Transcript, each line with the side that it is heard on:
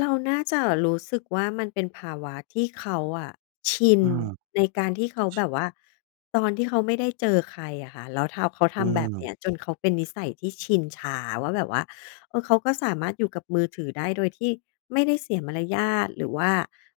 left: เราน่าจะรู้สึกว่ามันเป็นภาวะที่เขาอะชิน
right: อือ
left: ในการที่เขาแบบว่า ตอนที่เขาไม่ได้เจอใครอะค่ะ แล้ว ท เขาท
right: อื
left: ำแบบ
right: ม
left: นี้จนเขาเป็นนิสัยที่ชินชาว่าแบบว่า เออ เขาก็สามารถอยู่กับมือถือได้โดยที่ไม่ได้เสียมารยาท หรือว่า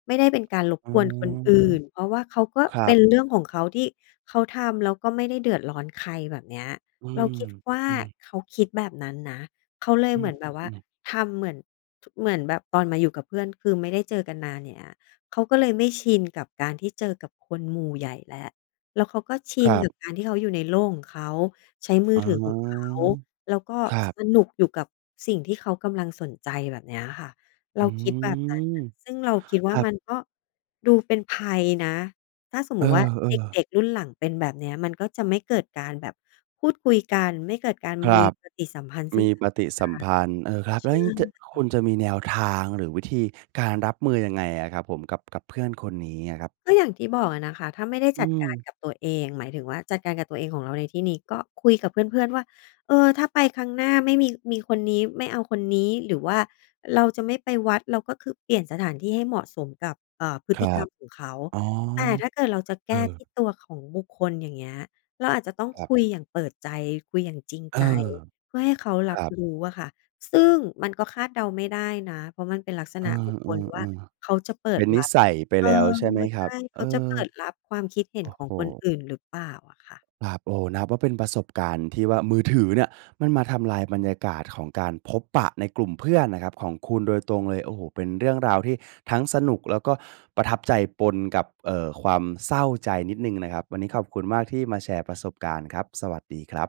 left: ไม่ได้เป็นการรบ
right: อื
left: กวน คนอ
right: ม
left: ื่น เพราะว่าเขาก็
right: ครั
left: เป็
right: บ
left: น เรื่องของเขาที่เขาทำ แล้วก็ไม่ได้เดือดร้อนใคร แบบเนี้ย
right: อื
left: เรา
right: ม
left: คิดว่า
right: อือ
left: เขาคิดแบบนั้นนะ เขาเลย
right: อื
left: เหมือนแบบว่า
right: อ ๆ ๆ
left: ทำเหมือน ท เหมือนแบบตอนมาอยู่กับเพื่อน คือไม่ได้เจอกันนาน อย่างเงี้ย เขาก็เลยไม่ชินกับการที่เจอกับคนหมู่ใหญ่แล้ว แล้วเขาก็ชิ
right: ค
left: น
right: รั
left: ก
right: บ
left: ับการที่เขาอยู่ในโลกของเขา ใช้มื
right: อ
left: อ
right: ๋อ
left: ถือ ของเขา แล้วก็
right: ครับ
left: สนุกอยู่กับสิ่งที่เขากำลังสนใจ แบบนี้อะค่ะ เ
right: อ
left: ร
right: ื
left: าคิดแบบนั้น
right: ม
left: นะ ซึ่งเราคิดว
right: ค
left: ่า
right: รับ
left: มันก็ดูเป็นภัยนะ ถ้าสม
right: เอ
left: ม
right: อ
left: ุติว่าเ
right: ๆ
left: ด็ก ๆ รุ่นหลังเป็นแบบเนี้ยมันก็จะไม่เกิดการแบบพูดคุยกัน ไม่เกิดการ
right: คร
left: มี
right: ับ
left: ปฏิสัมพันธ์ซึ
right: ม
left: ่ง
right: ี
left: กั
right: ป
left: นและก
right: ฏ
left: ั
right: ิสัมพันธ์ เออ ครั
left: น
right: บ
left: ใช
right: แล้ว
left: ่
right: อย่างงี้จะ
left: ไ
right: คุณ
left: ง
right: จะมีแนวทาง หรือวิธีการรับมือยังไงอะครับผม กับ กับเพื่อนคนนี้อะครับ?
left: ก็อย่างที่บอกอะนะคะ ถ้าไม่ได้
right: อื
left: จัดการ
right: ม
left: กับตัวเอง หมายถึงว่า จัดการกับตัวเองของเราในที่นี้ก็คุยกับเพื่อน ๆ ว่า "เออ ถ้าไปครั้งหน้าไม่มี มีคนนี้ ไม่เอาคนนี้ หรือว่าเราจะไม่ไปวัด เราก็คือเปลี่ยนสถานที่ให้เหมาะสมกับ อ่า พฤ
right: ค
left: ต
right: ร
left: ิ
right: ั
left: กรร
right: บ
left: มของเขา"
right: อ๋อ
left: แต่ถ้าเกิดเราจะแ
right: เอ
left: ก้ท
right: อ
left: ี่ตัวของบุคคล อย่างเงี้ย เราอาจจะต้อง
right: ครับ
left: คุยอย่างเปิดใจ คุยอย่างจริง
right: เออ
left: ใจ เพื่อให้เขา
right: ค
left: รั
right: ร
left: บ
right: ับ
left: รู้อะค่ะ ซึ่งมันก็คาดเดาไม่ได้นะ เพราะมันเป็นลักษ
right: เอ
left: ณ
right: อ
left: ะบุค
right: อ
left: ค
right: ื
left: ลว่า
right: ม
left: เขาจะเป
right: ๆ เ
left: ิ
right: ป็
left: ด
right: นน
left: ร
right: ิ
left: ับ
right: สัยไป
left: เอ
right: แ
left: อ
right: ล้ว ใช่ไหมค
left: ใช
right: รั
left: ่
right: บ
left: เ
right: เ
left: ข
right: อ่อ
left: าจะเปิดรับความคิดเห็
right: โอ
left: น
right: ้
left: ข
right: โ
left: องคน
right: ฮ
left: อื่น หรือเปล่าอะคะ?
right: ครับ โอ้ นับว่าเป็นประสบการณ์ที่ว่า มือถือเนี่ยมันมาทำลายบรรยากาศของการพบปะในกลุ่มเพื่อนนะครับ ของคุณโดยตรงเลย โอ้โฮ เป็นเรื่องราวที่ทั้งสนุก แล้วก็ประทับใจ ปนกับ เอ่อ ความเศร้าใจนิดหนึ่งนะครับ วันนี้ขอบคุณมากที่มาแชร์ประสบการณ์ครับ สวัสดีครับ